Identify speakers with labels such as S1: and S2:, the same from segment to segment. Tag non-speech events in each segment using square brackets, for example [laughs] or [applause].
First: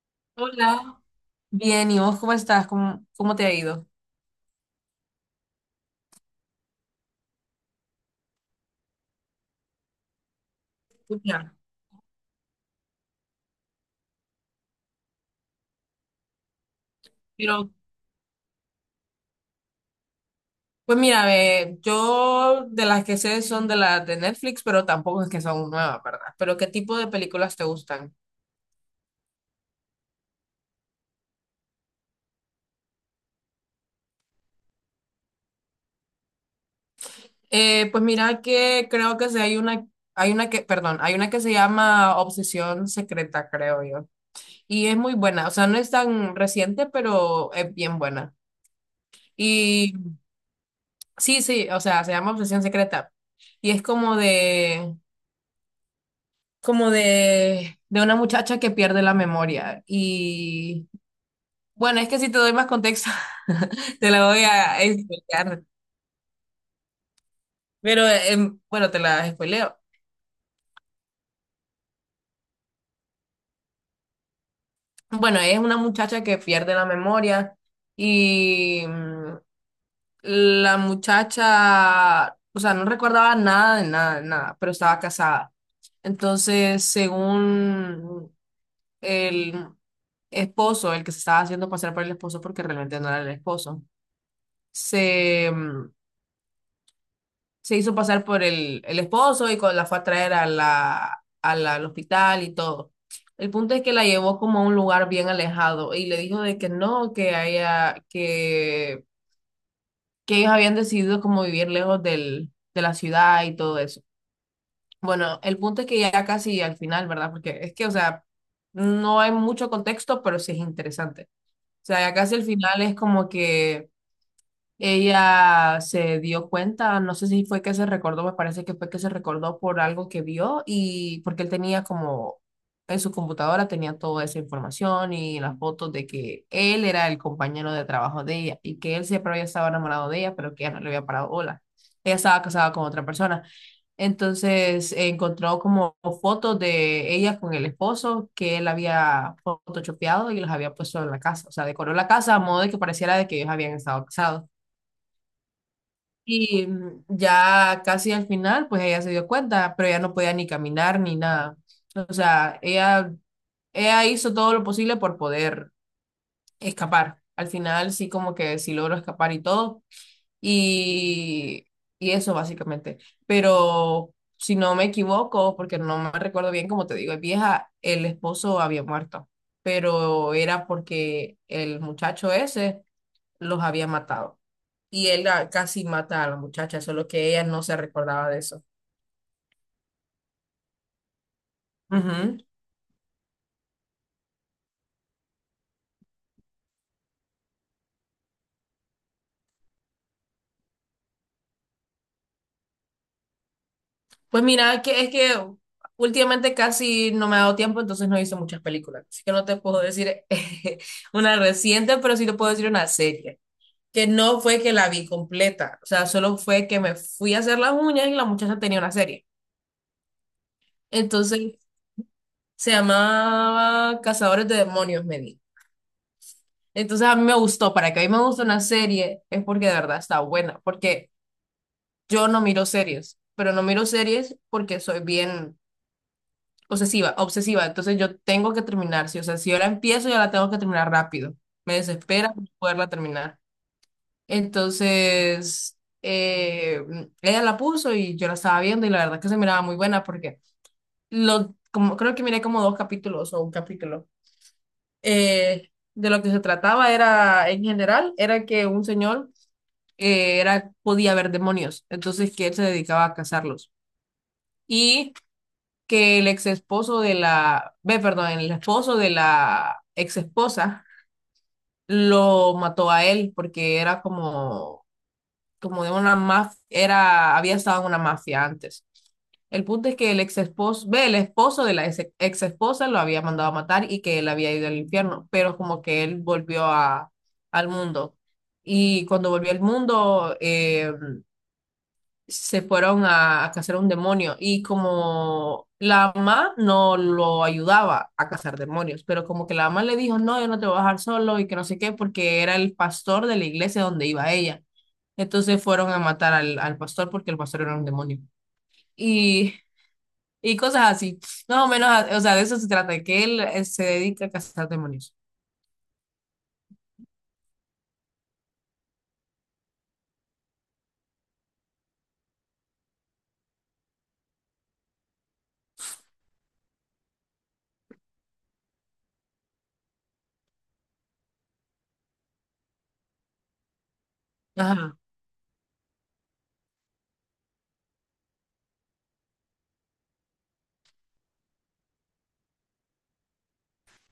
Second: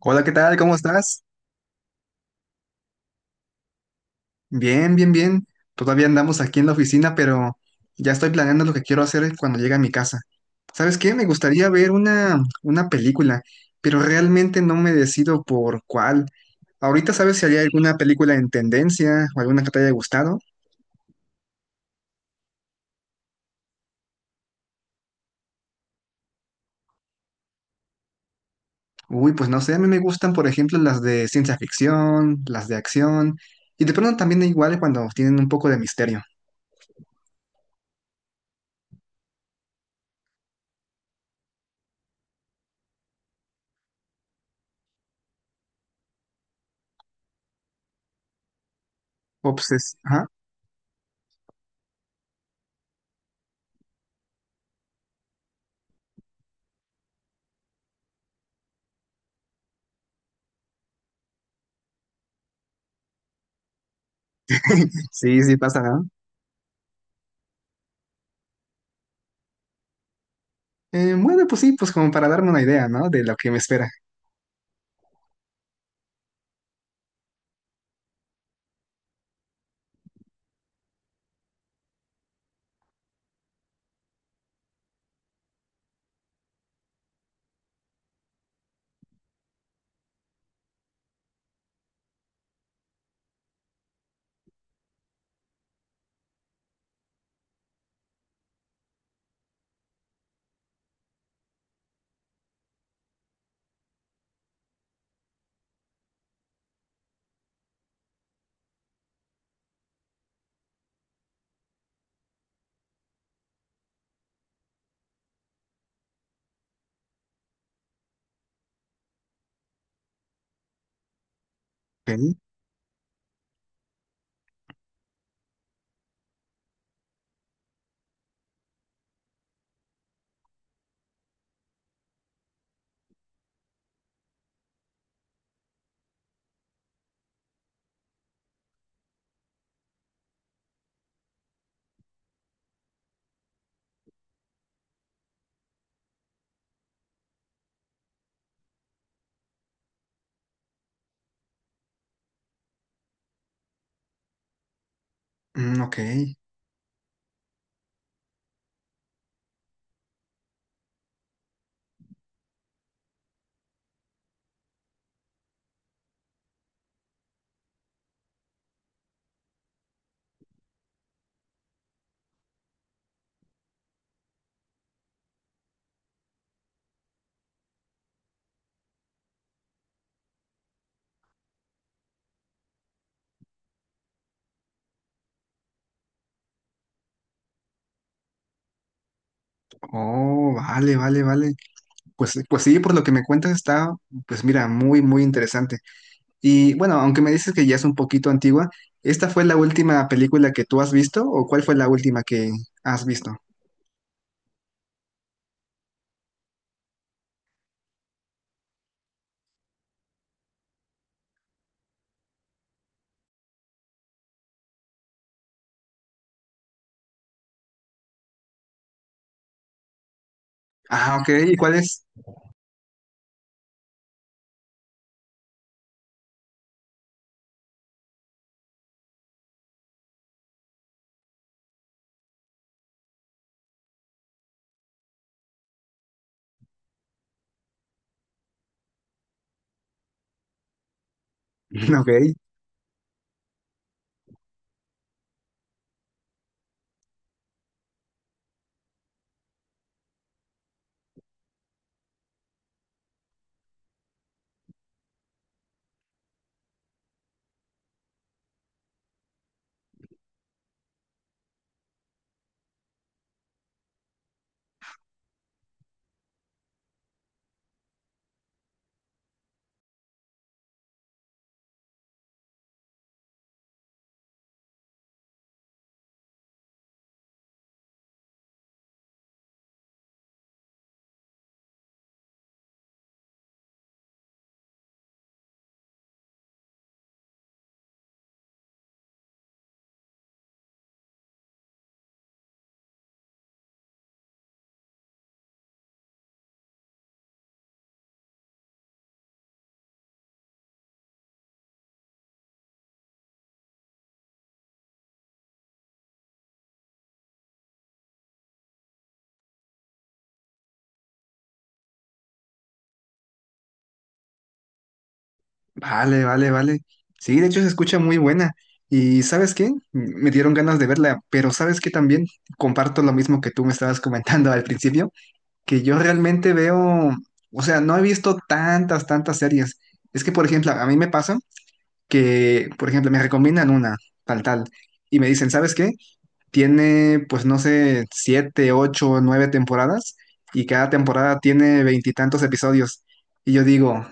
S1: Hola, ¿qué tal? ¿Cómo
S2: Hola.
S1: estás?
S2: Bien, ¿y vos cómo estás? ¿Cómo te ha ido?
S1: Bien, bien, bien. Todavía andamos aquí en la oficina, pero ya estoy planeando lo que quiero hacer cuando llegue a mi casa. ¿Sabes qué? Me
S2: Escucha,
S1: gustaría ver una película, pero realmente no me decido por cuál. Ahorita, ¿sabes si hay
S2: pero,
S1: alguna película en tendencia o alguna que te haya gustado?
S2: pues mira, ve, yo de las que sé son de las de Netflix, pero tampoco es que son nuevas, ¿verdad? Pero ¿qué tipo de películas te gustan?
S1: Uy, pues no sé, a mí me gustan, por ejemplo, las de ciencia ficción, las de acción, y de pronto también igual cuando tienen un poco de misterio.
S2: Pues mira que creo que sí hay una que, perdón, hay una que se llama Obsesión Secreta, creo yo. Y es muy buena, o sea, no es tan reciente, pero es bien buena. Y
S1: Obses, ajá.
S2: sí, sí, o sea, se llama Obsesión Secreta. Y es como de una muchacha que pierde la memoria. Y bueno, es que si te doy más contexto, [laughs] te la voy a
S1: Sí, sí
S2: explicar.
S1: pasa, ¿no?
S2: Pero bueno, te la spoileo.
S1: Bueno, pues sí, pues como para darme una idea, ¿no? De lo que me espera.
S2: Bueno, es una muchacha que pierde la memoria y la muchacha, o sea, no recordaba nada de nada, de nada, pero estaba casada. Entonces, según el esposo, el que se estaba haciendo pasar por el esposo, porque realmente no era el esposo, se, mm, se hizo pasar por el esposo y con, la fue a traer a la- al hospital y todo. El punto es que la llevó como a un lugar bien alejado y le dijo de que no, que haya, que ellos habían decidido como vivir lejos del, de la ciudad y todo eso. Bueno, el punto es que ya casi al final, ¿verdad? Porque es que, o sea, no hay mucho contexto, pero sí es interesante. O sea, ya
S1: Ok,
S2: casi al final es como que ella se dio cuenta, no sé si fue que se recordó, me parece que fue que se recordó por algo que vio y porque él tenía como en su computadora tenía toda esa información y las fotos de que él era el compañero de trabajo de ella y que él siempre había estado enamorado de ella, pero que ella no le había parado bola. Ella estaba casada con otra persona. Entonces encontró como fotos de ella con el esposo que él había photoshopeado y los había puesto en la casa. O sea, decoró la casa a modo de que pareciera de que ellos habían estado casados.
S1: mm, ok.
S2: Y ya casi al final, pues ella se dio cuenta, pero ella no podía ni caminar ni nada. O sea, ella hizo todo lo posible por poder escapar. Al final sí como que sí logró escapar y todo. Y, y eso básicamente. Pero si no me equivoco, porque no me recuerdo bien, como te digo, es vieja, el esposo había muerto, pero era porque el muchacho ese los había matado y él la- casi mata a la muchacha, solo que ella no se recordaba de eso.
S1: Oh, vale, vale, vale. Pues,
S2: Ujú.
S1: pues sí, por lo que me cuentas está, pues mira, muy, muy interesante. Y bueno, aunque me dices que ya es un poquito antigua, ¿esta fue la última película que tú has visto o cuál fue la última que has visto?
S2: Pues mira, que es que últimamente casi no me ha dado tiempo, entonces no he visto muchas películas, así que no te puedo decir [laughs] una reciente, pero sí te puedo decir una serie, que no fue que la vi completa, o sea, solo fue que me fui a hacer las uñas y la muchacha tenía una serie.
S1: Ah, ok,
S2: Entonces
S1: ¿y cuál es?
S2: se llamaba Cazadores de Demonios, me di. Entonces a mí me gustó, para que a mí me guste una serie es porque de verdad está buena, porque yo no miro series, pero no miro series porque soy bien obsesiva. Entonces yo tengo que terminar, sí. O sea, si yo la empiezo, yo la tengo que terminar rápido. Me
S1: [laughs] Ok,
S2: desespera no poderla terminar. Entonces, eh, ella la puso y yo la estaba viendo y la verdad que se miraba muy buena porque lo, como, creo que miré como dos capítulos o un capítulo. De lo que se trataba era, en general, era que un señor era, podía ver demonios, entonces que él se dedicaba a cazarlos. Y que el ex esposo de la, ve, perdón, el esposo de la ex esposa lo mató a él porque era como, como de una mafia, era, había estado en una mafia antes. El punto es que el ex esposo, ve, el esposo de la ex, ex esposa lo había mandado a matar y que él había ido al infierno, pero como que él volvió a, al mundo. Y cuando volvió al mundo, se fueron a cazar un demonio y como la mamá no lo ayudaba a cazar demonios, pero como que la mamá le dijo, no, yo no te voy a dejar solo y que no sé qué, porque era el pastor de la iglesia donde iba ella. Entonces fueron a matar al, al pastor porque el pastor era un demonio. Y, y cosas así, más o menos, o sea, de eso se trata, que él se dedica a cazar demonios.
S1: vale, vale, vale. Sí, de hecho se escucha muy buena. Y ¿sabes qué? Me dieron ganas de verla, pero ¿sabes qué también? Comparto lo mismo que tú me estabas comentando al principio que yo realmente veo, o sea, no he visto tantas, tantas series. Es que, por ejemplo, a mí me pasa que, por ejemplo, me recomiendan una, tal, tal,
S2: Ajá,
S1: y me dicen, ¿sabes qué? Tiene, pues, no sé, siete, ocho, nueve temporadas, y cada temporada tiene veintitantos episodios. Y yo digo,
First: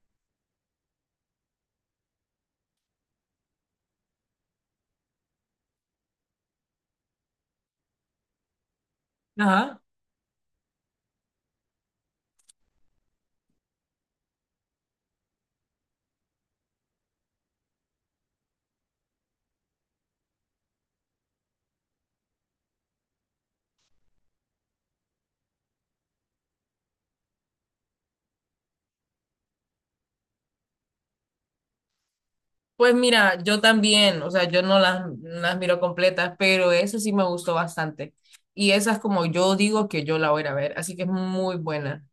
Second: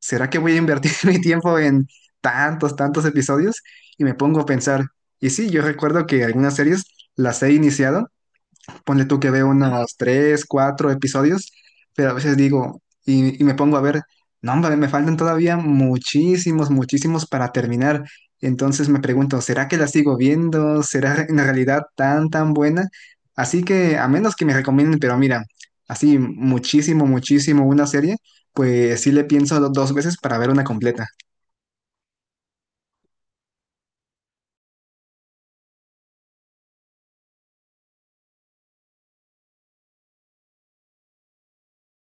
S1: ¿será que voy a invertir [laughs] mi tiempo en tantos, tantos episodios? Y me pongo a pensar, y sí, yo recuerdo que algunas series las he iniciado. Ponle tú que veo
S2: ajá.
S1: unas tres, cuatro episodios, pero a veces digo, y me pongo a ver, no, hombre, me faltan todavía muchísimos, muchísimos para terminar. Entonces me pregunto, ¿será que la sigo viendo? ¿Será en realidad tan, tan buena? Así que, a menos que me recomienden, pero mira, así muchísimo, muchísimo una serie, pues sí le pienso dos veces para ver una completa.
S2: Pues mira, yo también, o sea, yo no las, no las miro completas, pero esa sí me gustó bastante. Y esa es como yo digo que yo la voy a ir a ver, así que es muy buena.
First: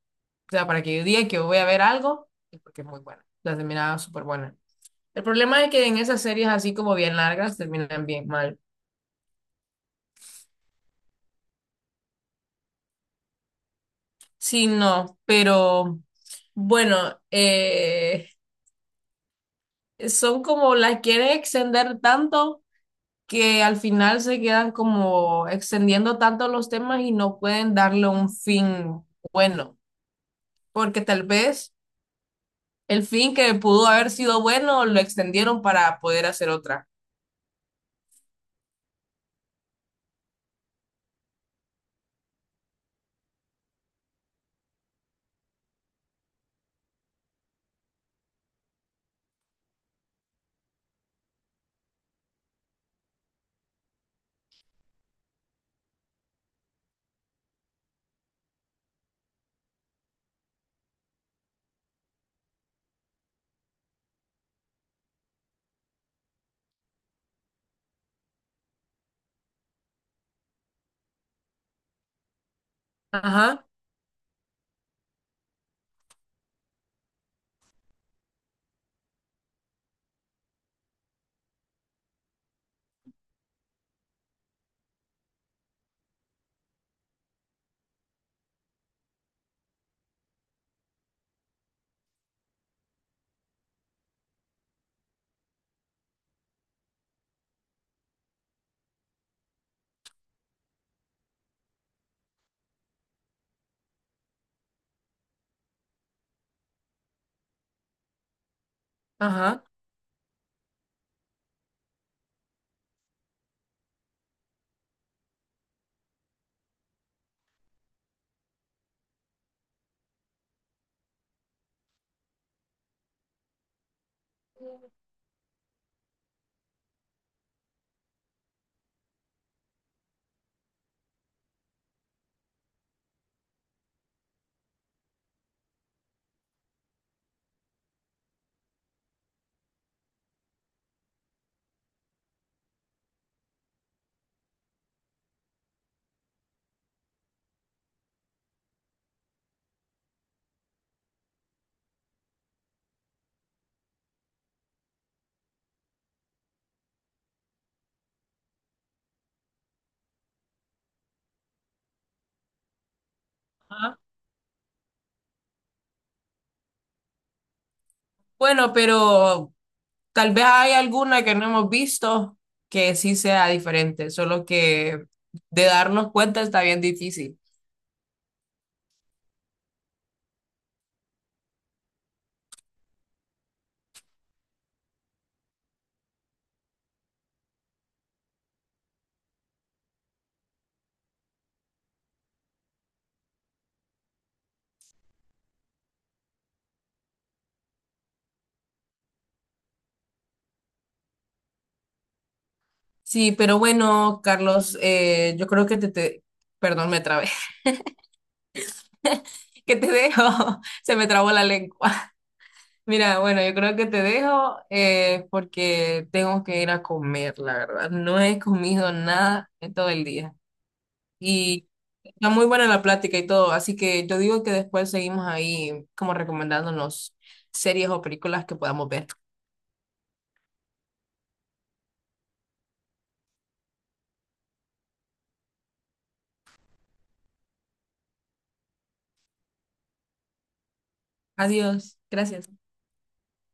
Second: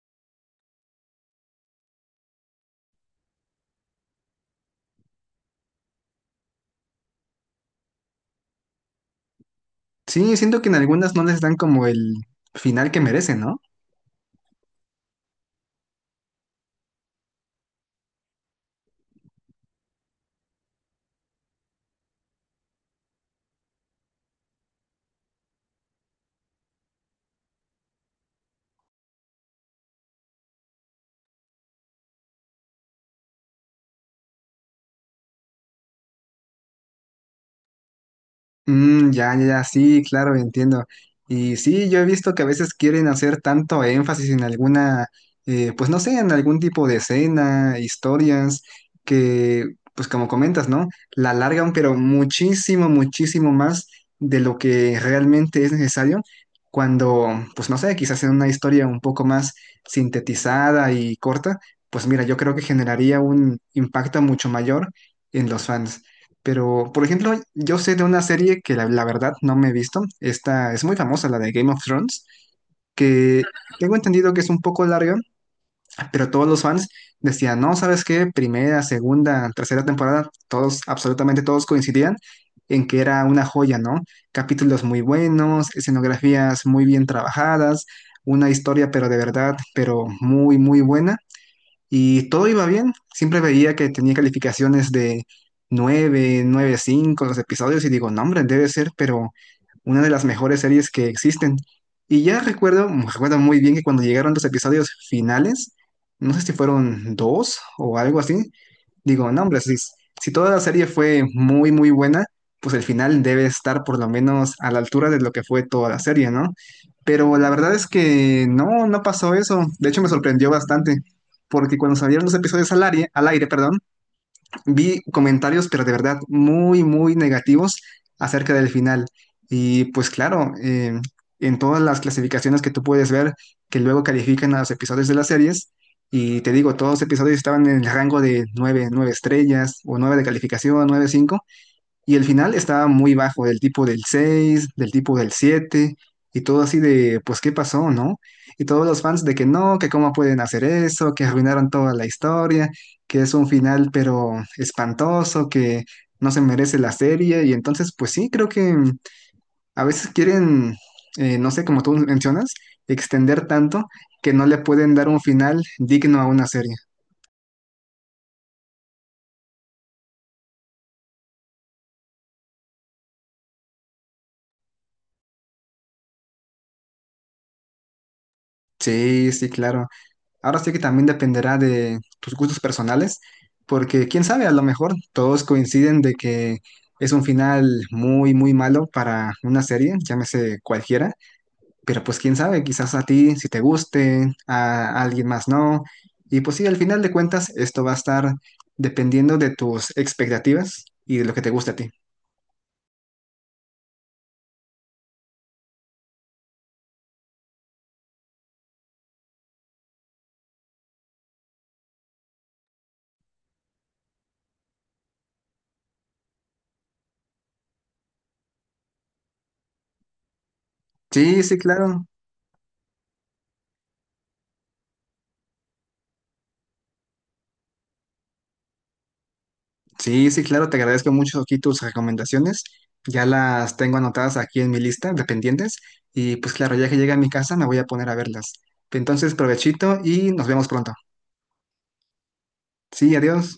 S2: O sea, para que yo diga que voy a ver algo, es porque es muy buena. La terminaba súper buena. El problema es que en esas series así como bien largas terminan bien mal.
S1: Sí, siento que en algunas no les dan como el final que merecen, ¿no?
S2: Sí, no, pero bueno, son como las quieren extender tanto que al final se quedan como extendiendo tanto los temas y no pueden darle un fin bueno, porque tal vez el fin que pudo haber sido bueno lo extendieron para poder hacer otra.
S1: Mm, ya, ya, ya, sí, claro, entiendo. Y sí, yo he visto que a veces quieren hacer tanto énfasis en alguna, pues no sé, en algún tipo de escena, historias, que, pues como comentas, ¿no? La alargan, pero muchísimo, muchísimo más de lo que realmente es necesario cuando, pues no sé, quizás en una historia un poco más sintetizada y corta, pues mira, yo creo que generaría un impacto mucho mayor en los fans. Pero, por ejemplo, yo sé de una serie que la verdad no me he visto. Esta es muy famosa, la de Game of Thrones, que
S2: Ajá,
S1: tengo entendido que es un poco larga, pero todos los fans decían, no, ¿sabes qué? Primera, segunda, tercera temporada, todos, absolutamente todos coincidían en que era una joya, ¿no? Capítulos muy buenos, escenografías muy bien trabajadas, una historia, pero de verdad, pero muy, muy buena. Y todo iba bien. Siempre veía que tenía calificaciones de 9, cinco los episodios y digo, no, hombre, debe ser, pero una de las mejores series que existen. Y ya recuerdo muy bien que cuando llegaron los episodios finales, no sé si fueron dos o algo así, digo, no, hombre,
S2: ajá,
S1: si toda la serie fue muy, muy buena, pues el final debe estar por lo menos a la altura de lo que fue toda la serie, ¿no? Pero la verdad es que no, no pasó eso. De hecho, me sorprendió bastante porque cuando salieron los episodios al aire, perdón, vi comentarios, pero de verdad muy, muy negativos acerca del final. Y pues claro, en todas las clasificaciones que tú puedes ver, que luego califican a los episodios de las series, y te digo, todos los episodios estaban en el rango de 9, 9 estrellas o 9 de calificación, 9 5. Y el final estaba muy bajo, del tipo del 6 del tipo del 7 y todo así de, pues, ¿qué pasó, no? Y todos los fans de que no, que cómo pueden hacer eso, que arruinaron toda la historia, que es un final pero espantoso, que no se merece la serie. Y entonces, pues sí, creo que a veces quieren, no sé, como tú mencionas, extender tanto
S2: ajá.
S1: que no le pueden dar un final digno a una serie.
S2: Bueno, pero tal vez hay alguna que no hemos visto que sí sea diferente, solo que de darnos cuenta está bien difícil.
S1: Sí, sí, claro. Ahora sí que también dependerá de tus gustos personales, porque quién sabe, a lo mejor todos coinciden de que es un final muy, muy malo para una serie, llámese cualquiera, pero pues quién sabe, quizás a ti si te guste, a alguien más no, y pues sí, al final de cuentas esto va a estar dependiendo de tus expectativas y de lo que te guste a ti.
S2: Sí, pero bueno, Carlos, yo creo que perdón, me trabé. ¿Qué te dejo? [laughs] Se me trabó la lengua. [laughs] Mira, bueno, yo creo que te dejo porque tengo que ir a comer, la verdad. No he comido nada en todo el día.
S1: Sí, sí,
S2: Y
S1: claro.
S2: está muy buena la plática y todo, así que yo digo que después seguimos ahí como recomendándonos series o películas que podamos ver.
S1: Sí, sí, claro, te agradezco mucho aquí tus recomendaciones. Ya las tengo anotadas aquí en mi lista de pendientes y pues claro, ya que llegue a mi casa me voy a poner a verlas. Entonces, provechito y nos vemos pronto.
S2: Adiós, gracias.
S1: Sí, adiós.